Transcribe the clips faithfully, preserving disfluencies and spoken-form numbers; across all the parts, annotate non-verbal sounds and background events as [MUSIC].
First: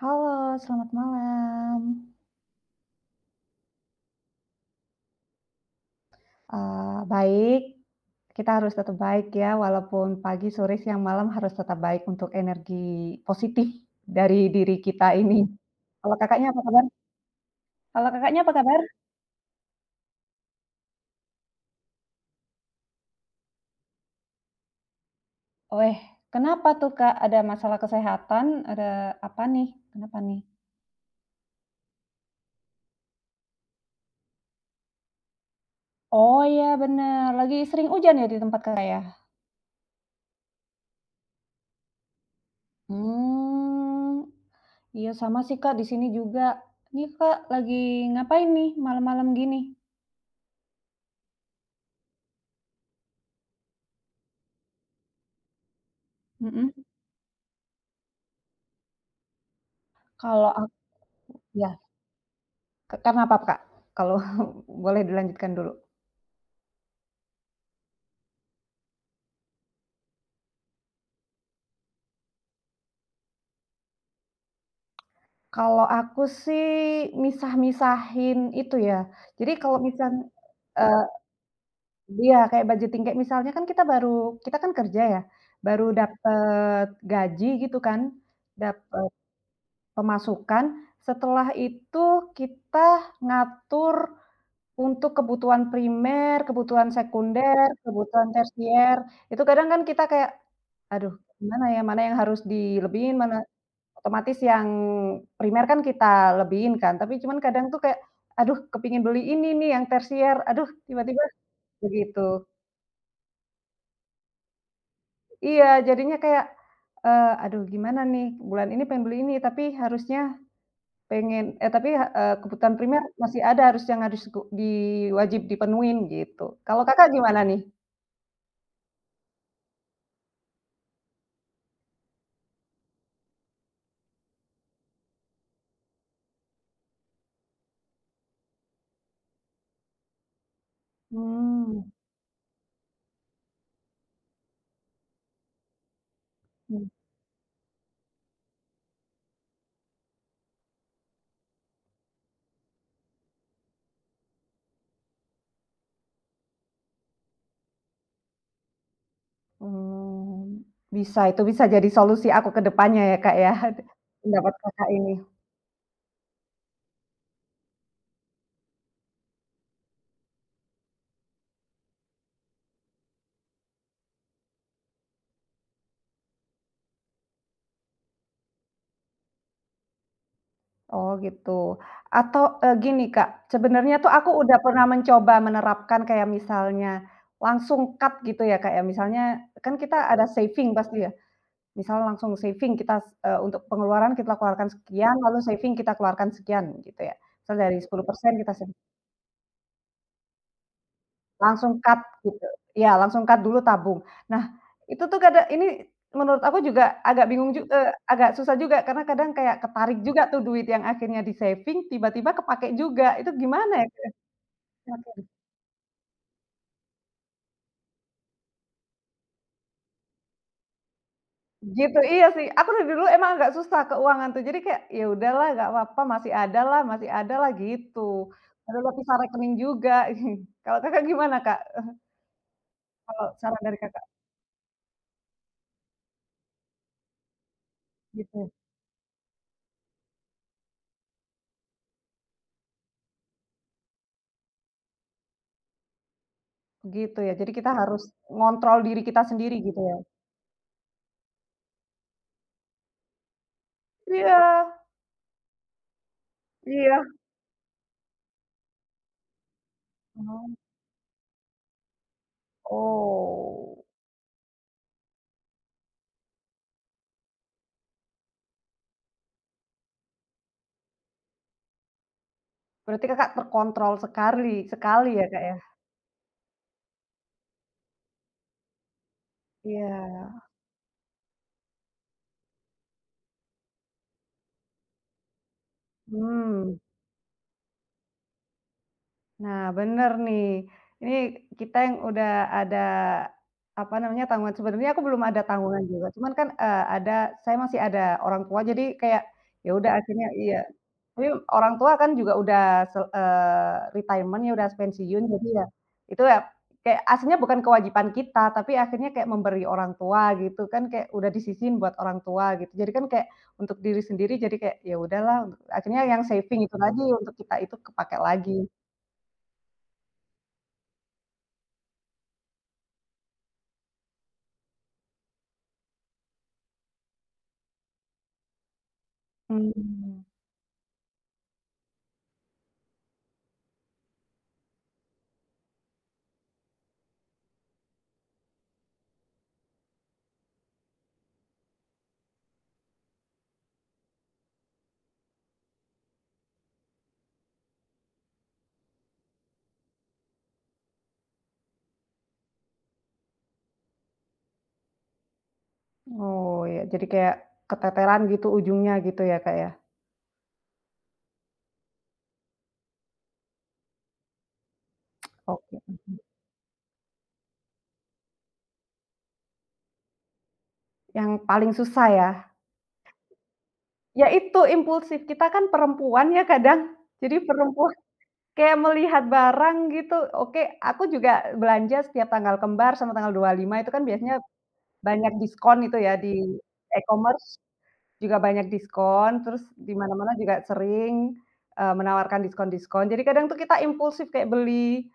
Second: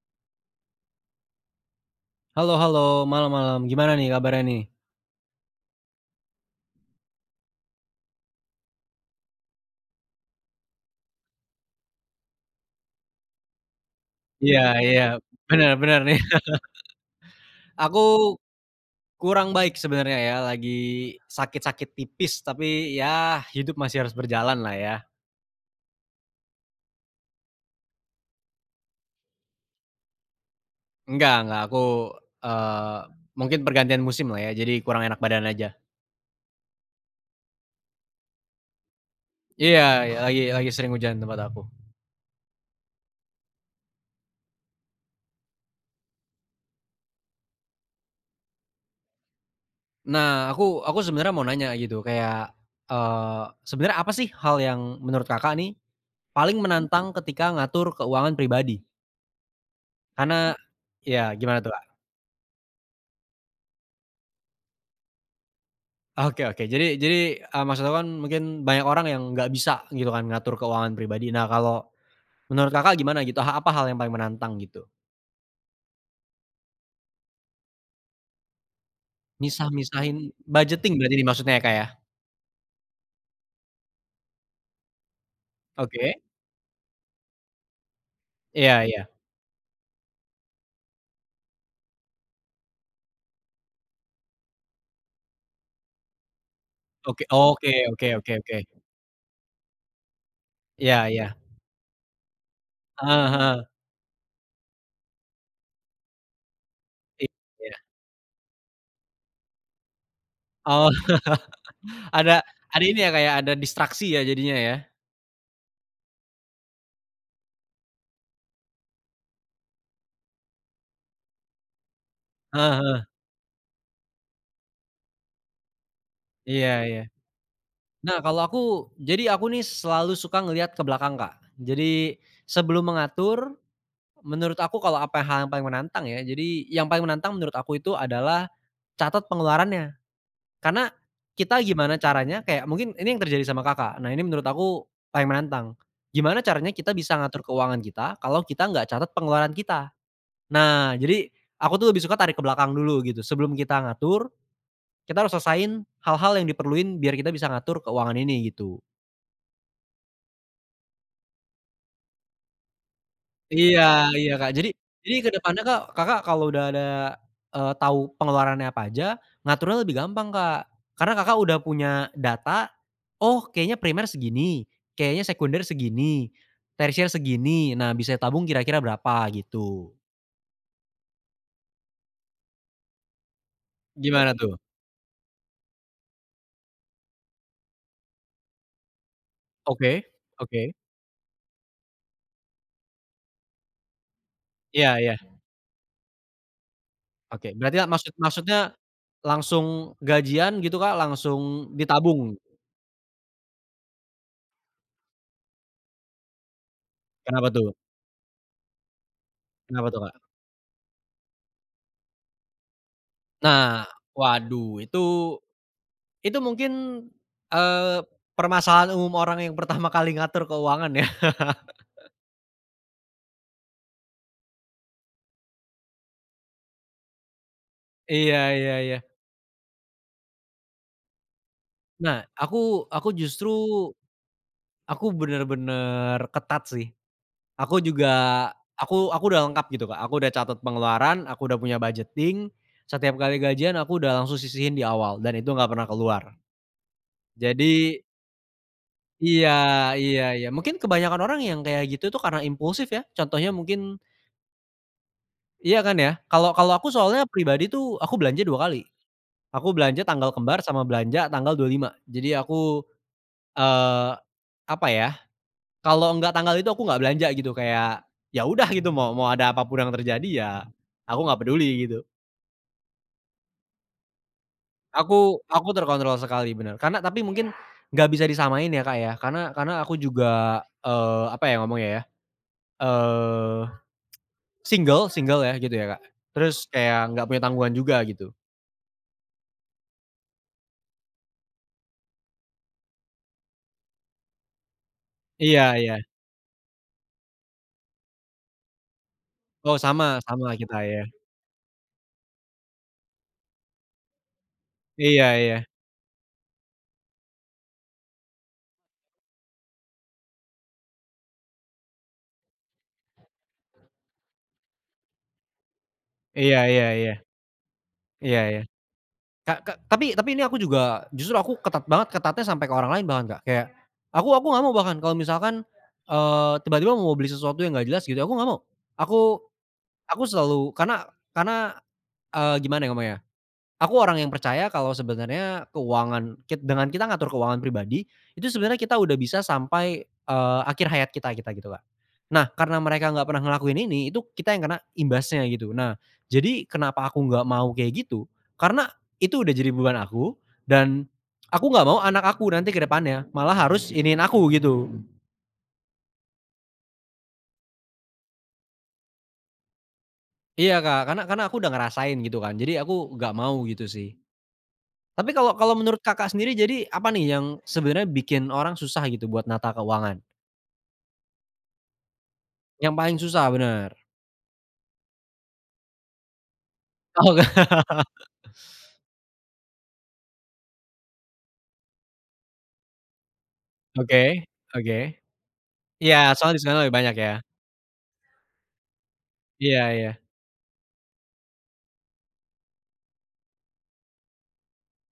Halo, selamat malam. Halo halo, malam-malam. Gimana nih kabarnya nih? Eee, baik, kita harus tetap baik ya, walaupun pagi, sore, siang, malam harus tetap baik untuk energi positif dari Iya diri iya, kita ini. bener bener Kalau nih. Kakaknya apa kabar? [LAUGHS] Kalau Aku Kakaknya apa kabar? kurang baik sebenarnya ya, lagi sakit-sakit tipis, tapi ya hidup masih harus berjalan lah ya. Weh, kenapa tuh, Kak? Ada masalah kesehatan? Ada apa nih? Kenapa nih? Enggak enggak, aku, eee, mungkin pergantian musim lah ya, jadi kurang enak badan aja. Oh iya, benar, lagi sering hujan ya di tempat Kakak ya? Iya iya, lagi lagi sering hujan tempat aku. Hmm, iya sama sih, Kak, di sini juga. Nih, Kak, lagi ngapain nih malam-malam gini? Nah, aku aku sebenarnya mau nanya gitu, kayak, eee, sebenarnya apa sih hal yang menurut Kakak nih, paling Mhm. menantang ketika ngatur keuangan pribadi? Kalau Karena ak ya, gimana ya tuh? ke karena apa, Kak? Kalau [LAUGHS] boleh dilanjutkan dulu. Oke oke. Jadi jadi, eee, maksud aku kan mungkin banyak orang yang nggak bisa gitu kan ngatur keuangan pribadi. Nah kalau menurut Kakak gimana gitu? Ha apa hal yang paling menantang gitu? Kalau aku sih misah-misahin itu ya, jadi kalau misal Misah-misahin budgeting eee, berarti nih maksudnya ya, Kak, ya? iya kayak budgeting, kayak misalnya kan kita baru kita kan kerja ya, baru Oke. dapet gaji gitu kan, Iya dapet iya. pemasukan, setelah itu kita ngatur untuk kebutuhan primer, kebutuhan Oke sekunder, oke oke kebutuhan oke oke. tersier, itu kadang kan kita kayak, Iya "Aduh iya. gimana ya, mana yang harus dilebihin, Heeh mana." heeh. Otomatis yang primer kan kita lebihin kan, tapi cuman kadang Iya. tuh kayak, "Aduh kepingin beli ini nih yang tersier, aduh," Oh, tiba-tiba [LAUGHS] begitu. ada ada ini ya, Kak, ya, ada distraksi ya jadinya ya? Iya, jadinya kayak, eee, "Aduh gimana nih, bulan ini pengen beli ini, tapi harusnya pengen eh tapi, eee, kebutuhan Heeh heeh. primer masih ada, harus yang harus ku di wajib dipenuhin," gitu. Kalau Iya iya. Kakak gimana nih? Nah kalau aku jadi aku nih selalu suka ngelihat ke belakang, Kak. Jadi sebelum mengatur. Menurut aku kalau apa hal yang paling menantang ya, jadi yang paling menantang menurut aku itu adalah catat pengeluarannya. Karena kita Mmm. gimana caranya kayak mungkin ini yang terjadi sama Kakak. Nah, ini menurut aku paling menantang. Gimana caranya Mhm. kita bisa ngatur keuangan kita kalau kita nggak catat pengeluaran kita. Nah, jadi aku tuh lebih suka tarik ke belakang dulu gitu. Sebelum kita ngatur, kita harus selesain hal-hal yang diperluin biar kita bisa ngatur keuangan ini gitu. Oh, bisa itu bisa jadi solusi aku ke depannya ya, Kak, ya, Iya [LAUGHS] iya, pendapat Kak. Jadi Kakak ini. jadi ke depannya, Kak, Kakak kalau udah ada, eee, tahu pengeluarannya apa aja, ngaturnya lebih gampang, Kak. Karena Kakak udah punya data, oh kayaknya primer segini, kayaknya sekunder segini, tersier segini, nah bisa tabung kira-kira berapa gitu. Oh gitu. Atau, eee, gini, Kak, sebenarnya tuh aku Gimana udah tuh? pernah mencoba menerapkan kayak misalnya langsung cut gitu ya, Kak, ya, misalnya kan Oke kita ada oke. saving pasti ya, misalnya langsung saving kita s eee, untuk pengeluaran kita keluarkan Iya sekian, iya. lalu saving kita keluarkan sekian gitu ya. Oke, Misal berarti dari sepuluh maksud persen kita sa maksudnya langsung gajian gitu, Kak, langsung langsung cut ditabung? gitu. Ya langsung cut dulu tabung. Nah, itu tuh kada ini menurut aku juga agak Kenapa bingung ju tuh eee, agak susah juga karena kadang kayak kenapa ketarik tuh, juga Kak? tuh duit yang akhirnya di-saving tiba-tiba kepakai juga. Itu gimana Nah, ya? waduh itu. [UNINTELLIGIBLE] Itu mungkin, eee, permasalahan umum orang yang pertama kali ngatur keuangan ya. [LAUGHS] Gitu, iya sih. Aku dari dulu emang agak susah keuangan tuh. Jadi kayak, ya udahlah nggak apa-apa masih ada lah masih ada lah gitu. Iya iya Ada iya. lapisan rekening juga. [LAUGHS] Kalau Kakak gimana, Kak? Nah, aku aku Kalau justru saran dari Kakak aku bener-bener ketat sih. Aku juga gitu. aku aku udah lengkap gitu, Kak. Aku udah catat pengeluaran, aku udah punya budgeting, setiap kali gajian aku udah langsung sisihin di awal dan itu nggak pernah keluar. Gitu ya, jadi kita Jadi harus ngontrol diri kita iya sendiri gitu ya? iya iya. Mungkin kebanyakan orang yang kayak gitu tuh karena impulsif ya, contohnya mungkin Iya. iya kan ya? Kalau kalau aku Iya. soalnya pribadi tuh, aku belanja dua kali. Aku belanja tanggal Oh kembar sama belanja tanggal dua puluh lima. Jadi aku, oh, eee, apa ya, kalau nggak tanggal itu aku nggak belanja gitu, kayak ya udah gitu mau mau ada apa pun yang terjadi ya aku nggak peduli gitu. berarti Kakak terkontrol sekali sekali ya, Aku Kak, ya? aku terkontrol sekali, bener. Karena tapi mungkin nggak bisa disamain ya, Kak, ya, karena karena aku Iya. juga, eee, apa ya ngomongnya ya, eee, single single ya gitu ya, Kak. Terus Mmm, kayak nggak punya tanggungan juga gitu. nah bener nih, ini kita yang udah ada, apa namanya, tanggungan sebenarnya aku belum ada Iya tanggungan iya. juga, cuman kan, eee, ada saya masih ada orang tua jadi kayak, ya Oh udah sama akhirnya sama iya. kita ya. Tapi orang tua kan juga udah se eee, retirement ya, udah pensiun, Iya jadi iya. ya itu ya kayak aslinya bukan kewajiban kita, tapi akhirnya kayak memberi orang tua gitu kan, kayak udah disisihin buat orang tua gitu. Jadi kan kayak untuk diri sendiri jadi kayak, ya udahlah untuk akhirnya yang Iya saving itu iya tadi iya. untuk kita itu kepakai Iya lagi. iya. Ka ka tapi tapi ini aku juga justru aku ketat banget, ketatnya sampai ke orang lain bahkan, Kak. Kayak aku aku nggak mau bahkan kalau misalkan, eee, tiba-tiba mau beli sesuatu yang nggak jelas gitu, aku nggak mau. Aku Mmm, aku selalu karena karena, eee, gimana ya ngomongnya, aku orang yang percaya kalau sebenarnya keuangan kit dengan kita ngatur keuangan pribadi, itu sebenarnya kita udah bisa sampai, eee, akhir hayat kita kita gitu, Kak. Nah, karena mereka nggak pernah ngelakuin ini, itu kita yang kena imbasnya gitu. Nah, jadi kenapa aku nggak mau kayak gitu, karena itu udah jadi beban aku dan aku nggak mau anak aku nanti ke depannya malah harus iniin aku gitu. oh ya, jadi kayak keteteran gitu ujungnya gitu ya, Kak, ya? Iya, Kak, karena karena aku udah ngerasain gitu kan, jadi aku nggak mau gitu sih. Tapi kalau Oke. kalau menurut Kakak sendiri jadi apa nih yang sebenarnya bikin orang susah gitu buat nata keuangan? Yang paling susah ya? Yang paling susah, bener. Ya itu impulsif, kita kan perempuan ya kadang, Oh, jadi nggak? perempuan kayak melihat barang gitu, oke, aku juga belanja setiap tanggal kembar sama tanggal dua puluh lima itu kan biasanya Oke oke. banyak diskon itu ya Iya, di soalnya di sana lebih banyak ya? e-commerce juga banyak diskon, terus Iya di iya. mana-mana juga sering, eee, menawarkan diskon-diskon. Jadi kadang tuh kita impulsif kayak beli,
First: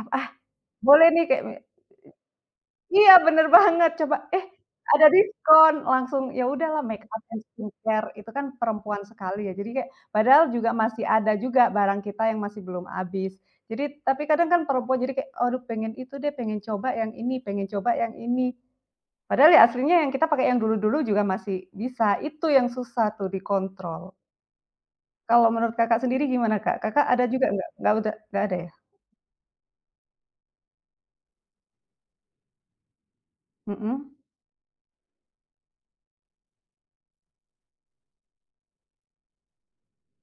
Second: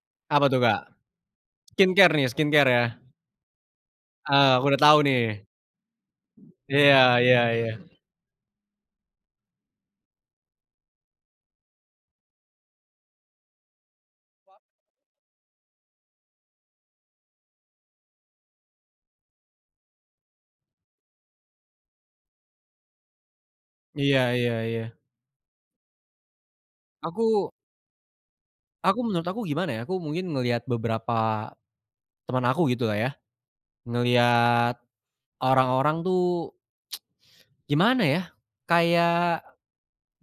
"Ah ah, Apa tuh, Kak? boleh nih," kayak Skincare nih, skincare ya? iya, bener banget, coba, eh, Eee, aku udah tahu ada nih. diskon, langsung ya udahlah Iya make up iya and iya. skincare itu kan perempuan sekali ya, jadi kayak padahal juga masih ada juga barang kita yang masih belum habis. Jadi tapi kadang kan perempuan jadi kayak, "Aduh pengen itu deh, pengen coba yang ini, pengen coba yang ini." Padahal ya aslinya yang kita pakai yang dulu-dulu juga masih bisa, itu yang susah tuh dikontrol. Iya iya iya. Kalau menurut Kakak sendiri gimana, Kak? Kakak ada juga Aku nggak? Nggak uda nggak ada ya? aku menurut aku gimana ya, aku mungkin ngelihat beberapa teman aku gitu lah ya, Mhm, ngelihat orang-orang tuh gimana ya, kayak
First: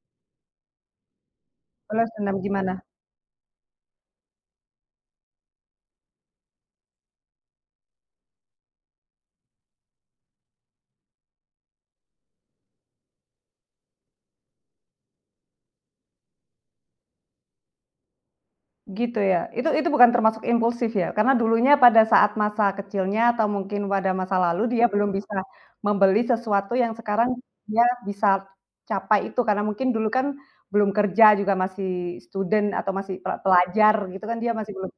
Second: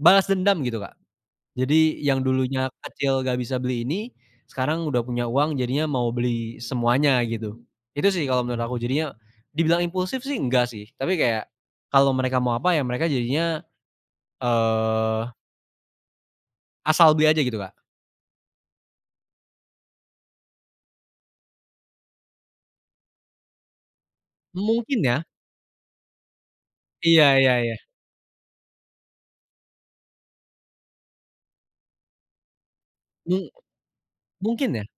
balas dendam gitu, Kak. Jadi balas yang dendam dulunya gimana? kecil gak bisa beli ini, sekarang udah punya uang jadinya mau beli semuanya gitu. Itu sih kalau menurut aku jadinya dibilang impulsif sih enggak sih, tapi kayak kalau mereka mau apa ya mereka jadinya, eee, asal beli aja gitu, Kak. Gitu ya? Itu itu bukan termasuk impulsif ya? Karena dulunya pada saat masa kecilnya atau mungkin pada masa lalu dia Mungkin belum ya, bisa membeli sesuatu yang iya sekarang iya iya, dia bisa capai itu, karena mungkin dulu kan belum kerja juga masih student atau masih pe mung pelajar gitu kan dia mungkin masih ya, belum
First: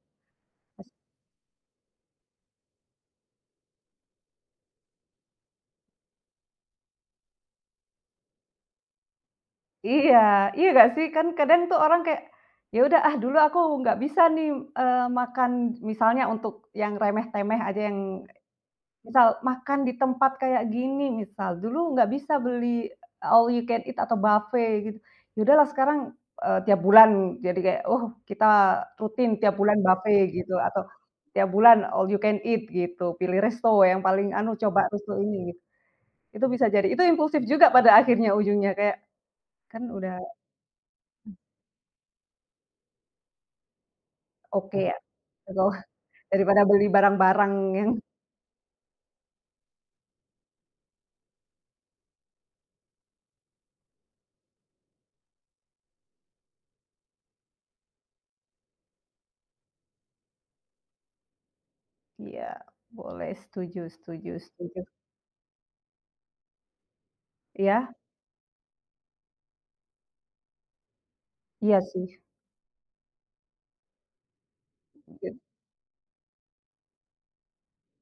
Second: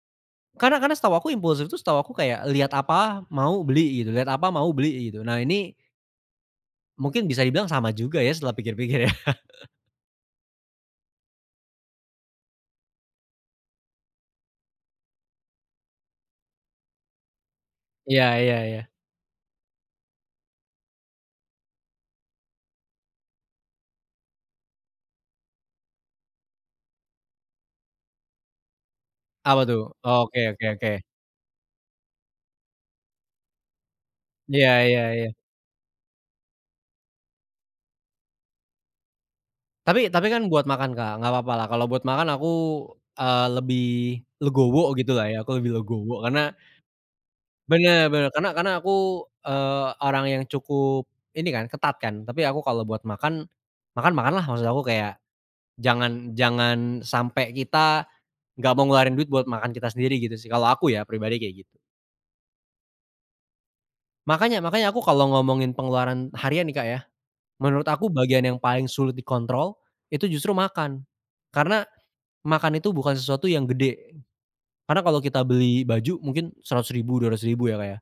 karena mas karena setahu aku impulsif itu setahu aku kayak lihat apa mau beli gitu, lihat apa mau beli gitu. Nah ini mungkin bisa dibilang sama juga ya setelah pikir-pikir ya. iya, iya nggak sih? Kan kadang tuh orang kayak, "Ya udah ah dulu aku nggak bisa nih, eee, makan," misalnya untuk yang remeh-temeh aja yang Iya iya iya. misal makan di tempat kayak gini misal, dulu nggak bisa beli all you can eat atau buffet gitu. Ya udahlah sekarang, eee, tiap bulan jadi kayak, oh kita rutin tiap Apa bulan tuh? buffet Oke gitu oke atau oke. tiap bulan all you can eat gitu, pilih resto yang paling anu, Iya coba iya resto iya. ini gitu. Itu bisa jadi itu impulsif juga pada akhirnya ujungnya kayak, kan Tapi udah tapi kan buat makan, Kak, nggak apa-apa lah kalau buat makan aku, eee, lebih oke legowo ya gitu lah ya, aku kalau lebih legowo karena daripada beli barang-barang yang bener bener, karena karena aku, eee, orang yang cukup ini kan, ketat kan, tapi aku kalau buat makan, makan makanlah maksud aku kayak jangan jangan sampai kita nggak mau ngeluarin duit buat makan kita sendiri gitu sih, kalau aku ya pribadi kayak gitu. iya boleh, setuju setuju Makanya setuju. makanya aku kalau ngomongin pengeluaran harian nih, Kak, ya, menurut Iya? aku bagian yang paling sulit dikontrol itu justru makan. Iya Karena sih, makan itu bukan sesuatu yang gede, karena kalau mungkin. kita beli baju mungkin seratus ribu dua ratus ribu ya, Kak, ya.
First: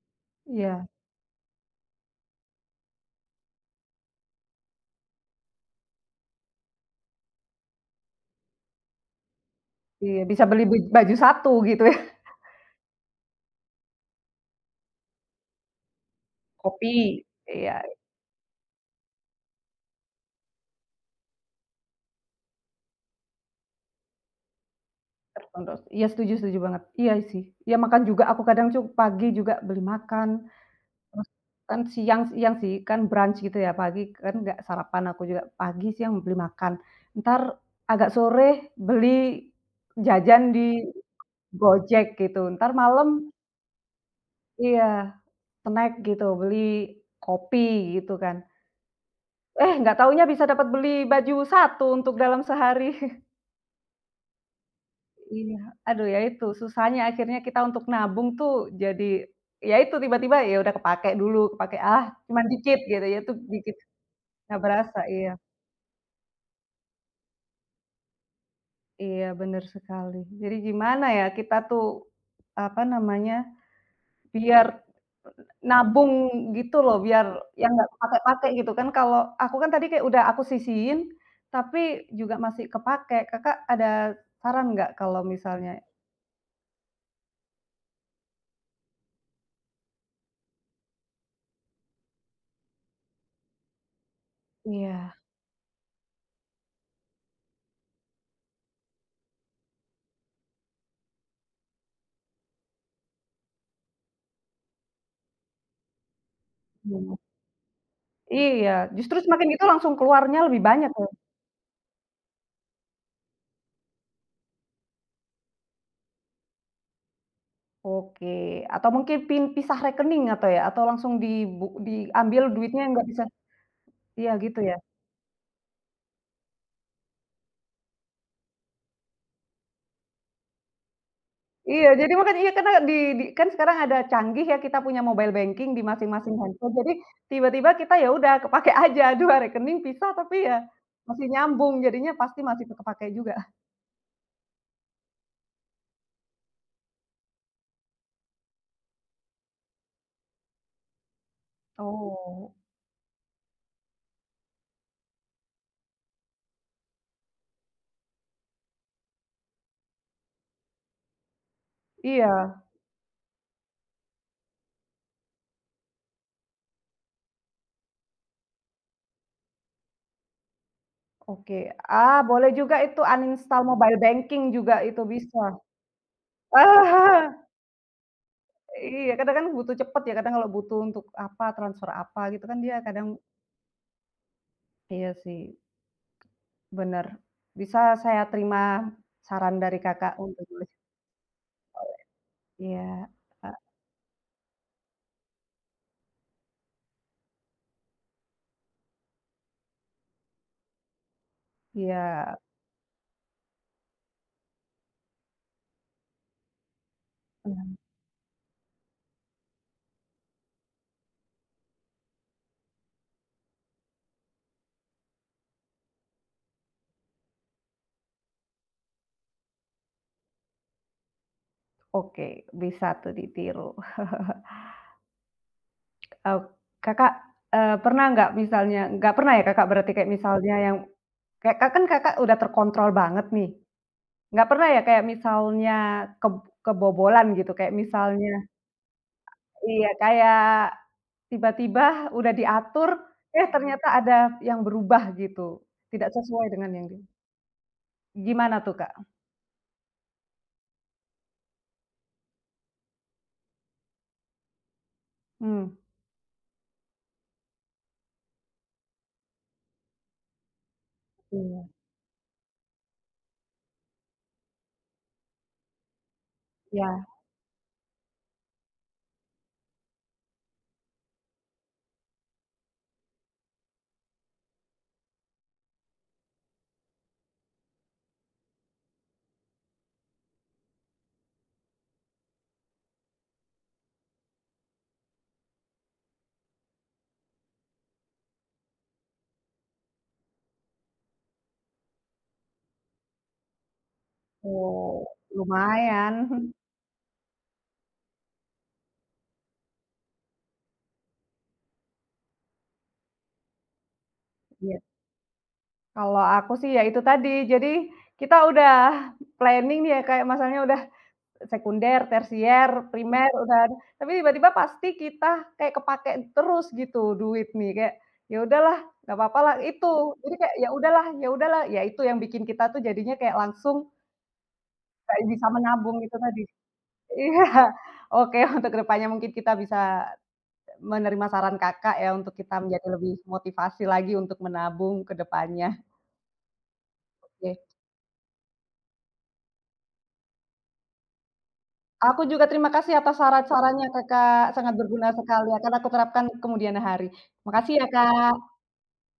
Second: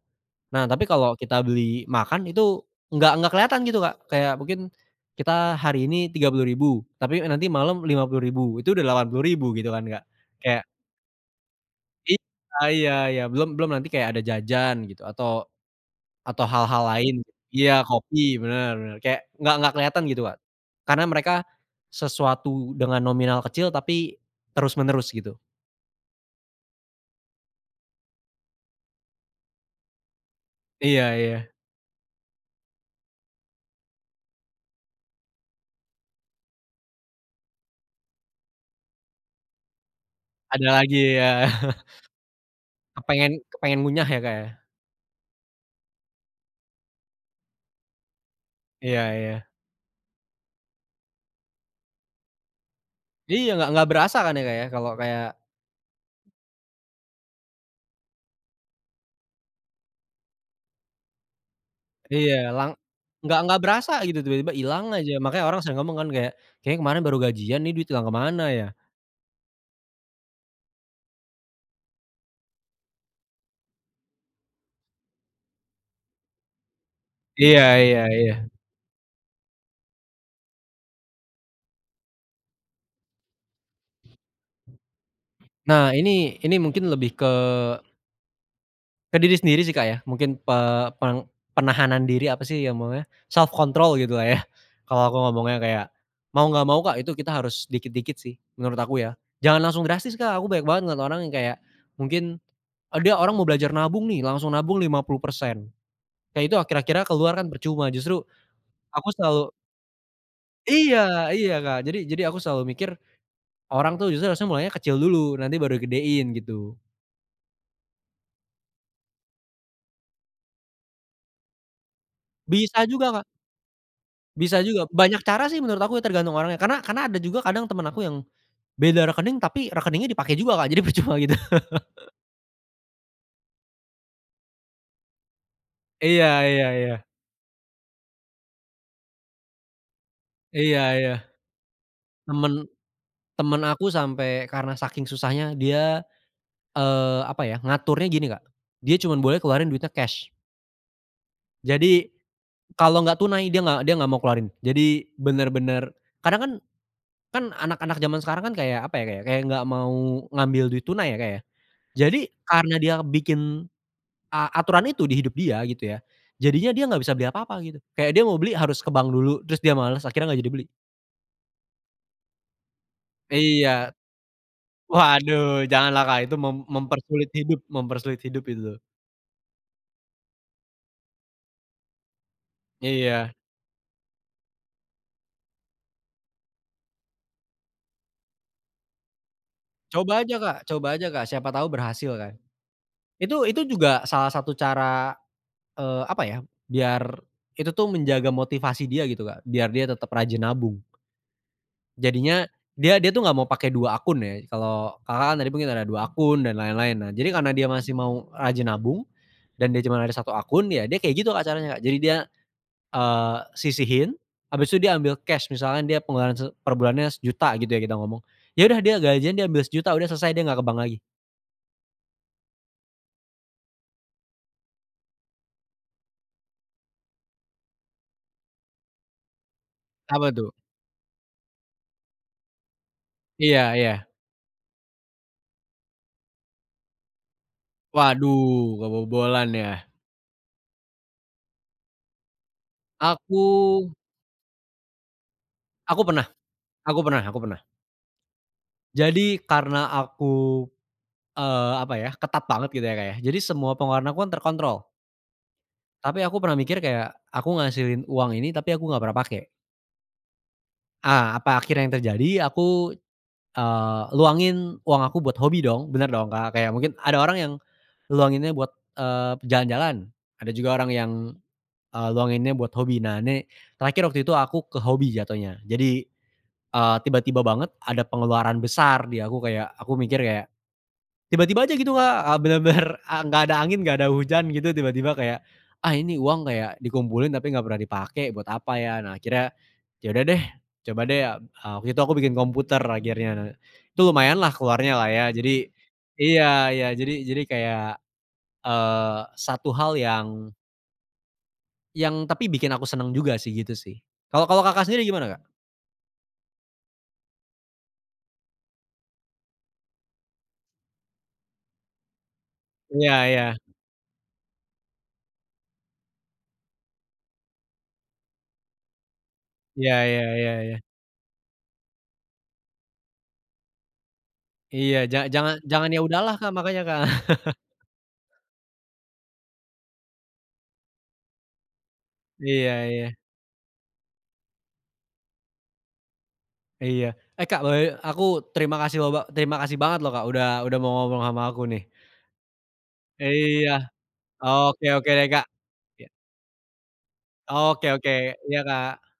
Nah, Iya. tapi kalau kita beli makan itu nggak nggak kelihatan gitu, Kak. Kayak mungkin kita hari ini tiga puluh ribu tapi nanti malam lima puluh ribu itu udah delapan puluh ribu gitu kan, Kak. Iya, bisa beli Kayak baj baju satu gitu ya. iya iya iya, belum belum nanti kayak ada jajan gitu atau atau hal-hal lain. Kopi. Iya, Iya, kopi, bener bener, kayak nggak nggak kelihatan gitu, Kak. Karena mereka sesuatu dengan nominal kecil tapi terus menerus gitu. terus. Iya, setuju setuju banget. Iya sih. Iya makan juga aku kadang cu pagi juga beli makan, Iya terus iya. kan siang siang sih, kan brunch gitu ya, pagi kan nggak sarapan aku juga, pagi, siang beli makan, entar agak sore beli jajan di Ada lagi ya, Gojek gitu, entar malam kepengen kepengen ngunyah ya, Kak, ya? iya, snack gitu, beli kopi gitu kan. Iya iya. Eh, nggak taunya bisa dapat beli baju satu untuk dalam sehari. [LAUGHS] Iya, nggak nggak berasa kan ya, Kak, ya, kalau kayak Iya, aduh ya itu, susahnya akhirnya kita untuk nabung tuh jadi ya itu tiba-tiba ya udah kepakai dulu, kepakai, ah iya, cuman lang dikit gitu ya, tuh nggak nggak dikit berasa gitu, tiba-tiba nggak hilang berasa, aja. iya. Makanya orang sering ngomong kan kayak, "Kayaknya kemarin baru gajian nih duit hilang ke mana ya?" Iya bener sekali. Jadi gimana ya kita tuh, apa namanya, biar nabung gitu loh, biar Iya yang nggak iya iya. kepakai-pakai gitu kan, kalau aku kan tadi kayak udah aku sisihin, tapi juga masih kepakai. Kakak ada saran nggak kalau misalnya Nah, ini ini mungkin lebih ke ke diri sendiri sih, Kak, ya. Mungkin pe peng penahanan diri apa sih ngomongnya, self control gitulah ya, kalau iya, aku ngomongnya kayak, mau nggak mau, Kak, itu kita harus dikit-dikit sih menurut aku ya. Jangan langsung drastis, Kak, aku banyak banget ngeliat orang yang kayak mungkin ada orang mau belajar nabung nih, langsung nabung lima puluh persen. Kayak itu akhir-akhirnya keluar kan percuma, justru iya, aku justru semakin selalu gitu langsung keluarnya lebih banyak iya ya? iya, Kak. Jadi jadi aku selalu mikir, orang tuh justru harusnya mulainya kecil dulu, nanti baru gedein gitu. Oke, atau mungkin pin pisah rekening atau ya, atau langsung dibu diambil duitnya Bisa nggak juga, bisa Kak, iya gitu bisa ya? juga. Banyak cara sih menurut aku ya tergantung orangnya, karena karena ada juga kadang temen aku yang beda rekening, tapi rekeningnya dipakai juga, Kak, jadi [LAUGHS] percuma gitu. Iya, jadi makanya iya karena di di kan sekarang ada canggih ya, kita punya mobile banking di Iya masing-masing iya handphone, jadi iya. tiba-tiba kita ya udah kepakai [LAUGHS] aja, dua rekening pisah tapi ya Iya iya. masih nyambung, jadinya pasti Temen masih kepakai juga. temen aku sampai karena saking susahnya dia, eee, apa ya, ngaturnya gini, Kak, dia cuman boleh keluarin duitnya cash. Jadi Oh, kalau nggak tunai, dia nggak dia nggak mau keluarin. Jadi bener-bener kadang kan kan anak-anak zaman sekarang kan kayak, apa ya, kayak kayak nggak mau ngambil duit tunai ya, Kak, ya. Jadi iya, karena dia bikin a aturan itu di hidup dia gitu ya, jadinya dia nggak bisa beli apa-apa gitu. Kayak dia mau beli harus ke bank dulu, terus dia males akhirnya nggak jadi beli. oke. Ah, boleh juga itu uninstall Iya. mobile banking juga itu Waduh, bisa. janganlah, Kak, itu mem mempersulit [LAUGHS] hidup mempersulit hidup itu. Iya, kadang kan butuh cepet ya, kadang kalau butuh untuk apa, transfer apa gitu kan dia kadang Iya. iya sih, bener. Bisa saya terima saran dari Kakak Coba aja, untuk Kak, nulis coba aja, Kak, siapa tahu berhasil kan. iya, Itu Kak, itu juga salah satu cara. Eee, apa ya, biar itu tuh menjaga motivasi dia gitu, Kak, biar dia tetap rajin nabung. iya, Jadinya dia dia tuh nggak mau pakai dua akun ya, kalau Kakak kan tadi mungkin ada dua akun dan lain-lain. Nah, jadi karena dia bener. masih mau rajin nabung dan dia cuman ada satu akun, ya dia kayak gitu, Kak, caranya, Kak. Jadi dia, eee, sisihin, habis itu dia ambil cash, misalkan dia pengeluaran se per bulannya rp gitu ya kita ngomong. Ya udah dia gajian dia ambil sejuta udah selesai, dia nggak ke bank lagi. Oke, bisa tuh ditiru. Eee, Kakak, eee, pernah nggak misalnya nggak pernah ya Kakak berarti kayak Apa tuh? misalnya yang kayak ka kan Kakak udah terkontrol banget nih, Iya iya. nggak pernah ya kayak misalnya keb kebobolan gitu, kayak misalnya Waduh, kebobolan ya? iya, kayak tiba-tiba udah diatur, Aku eh ternyata ada yang berubah gitu, aku tidak pernah. sesuai dengan yang di Aku pernah aku pernah. gimana tuh, Kak? Jadi karena aku, eee, apa ya, ketat banget gitu ya, Kak, ya, jadi semua pengeluaran aku kan terkontrol. Mmm, Tapi aku pernah mikir kayak, aku ngasilin uang ini tapi aku nggak pernah pakai. Ah, apa iya, akhirnya yang terjadi aku, eee, luangin uang aku buat hobi dong, bener dong, Kak, kayak mungkin iya. ada orang yang luanginnya buat, eee, jalan-jalan, ada juga orang yang, eee, luanginnya buat hobi. Nah ini terakhir waktu itu aku ke hobi jatuhnya. Jadi, eee, tiba-tiba banget ada pengeluaran besar di aku kayak aku mikir kayak. Tiba-tiba aja gitu, Kak, eee, bener-bener, eee, nggak ada angin, nggak ada hujan gitu, tiba-tiba kayak, "Ah, ini uang kayak dikumpulin tapi nggak pernah dipakai, buat apa ya?" Nah, akhirnya, ya udah deh, coba deh, eee, waktu itu aku bikin komputer akhirnya. Nah, itu lumayanlah keluarnya Oh, lah ya. Jadi lumayan, iya iya, jadi jadi kayak, eee, satu hal yang yang tapi bikin aku seneng juga sih, gitu sih. Kalau [LAUGHS] kalau iya. Kakak sendiri gimana, Kak? Kalau aku sih ya itu tadi, jadi kita udah planning nih ya, kayak Masnya, sekunder, tersier, Iya primer, iya. udah tapi tiba-tiba pasti kita kayak kepakai terus gitu duit nih, kayak, ya udahlah nggak apa-apa lah itu, Iya iya jadi iya kayak, ya iya. udahlah ya udahlah, ya itu yang bikin kita tuh jadinya kayak langsung Iya, ja kayak bisa jangan jangan menabung ya itu udahlah, tadi. Kak, makanya, [LAUGHS] Kak. Iya, oke untuk ke depannya mungkin kita bisa menerima saran Kakak ya untuk kita Iya menjadi lebih iya. motivasi lagi untuk menabung ke depannya. Iya. Eh, Oke, Kak, boleh aku terima kasih loh ba terima kasih banget loh, Kak, udah udah mau ngobrol sama aku nih. aku juga terima kasih atas Iya. saran-sarannya Kakak, sangat Oke berguna oke deh, Kak. sekali akan aku Iya. terapkan kemudian hari. Makasih ya, Oke oke. Kak. Iya, Kak.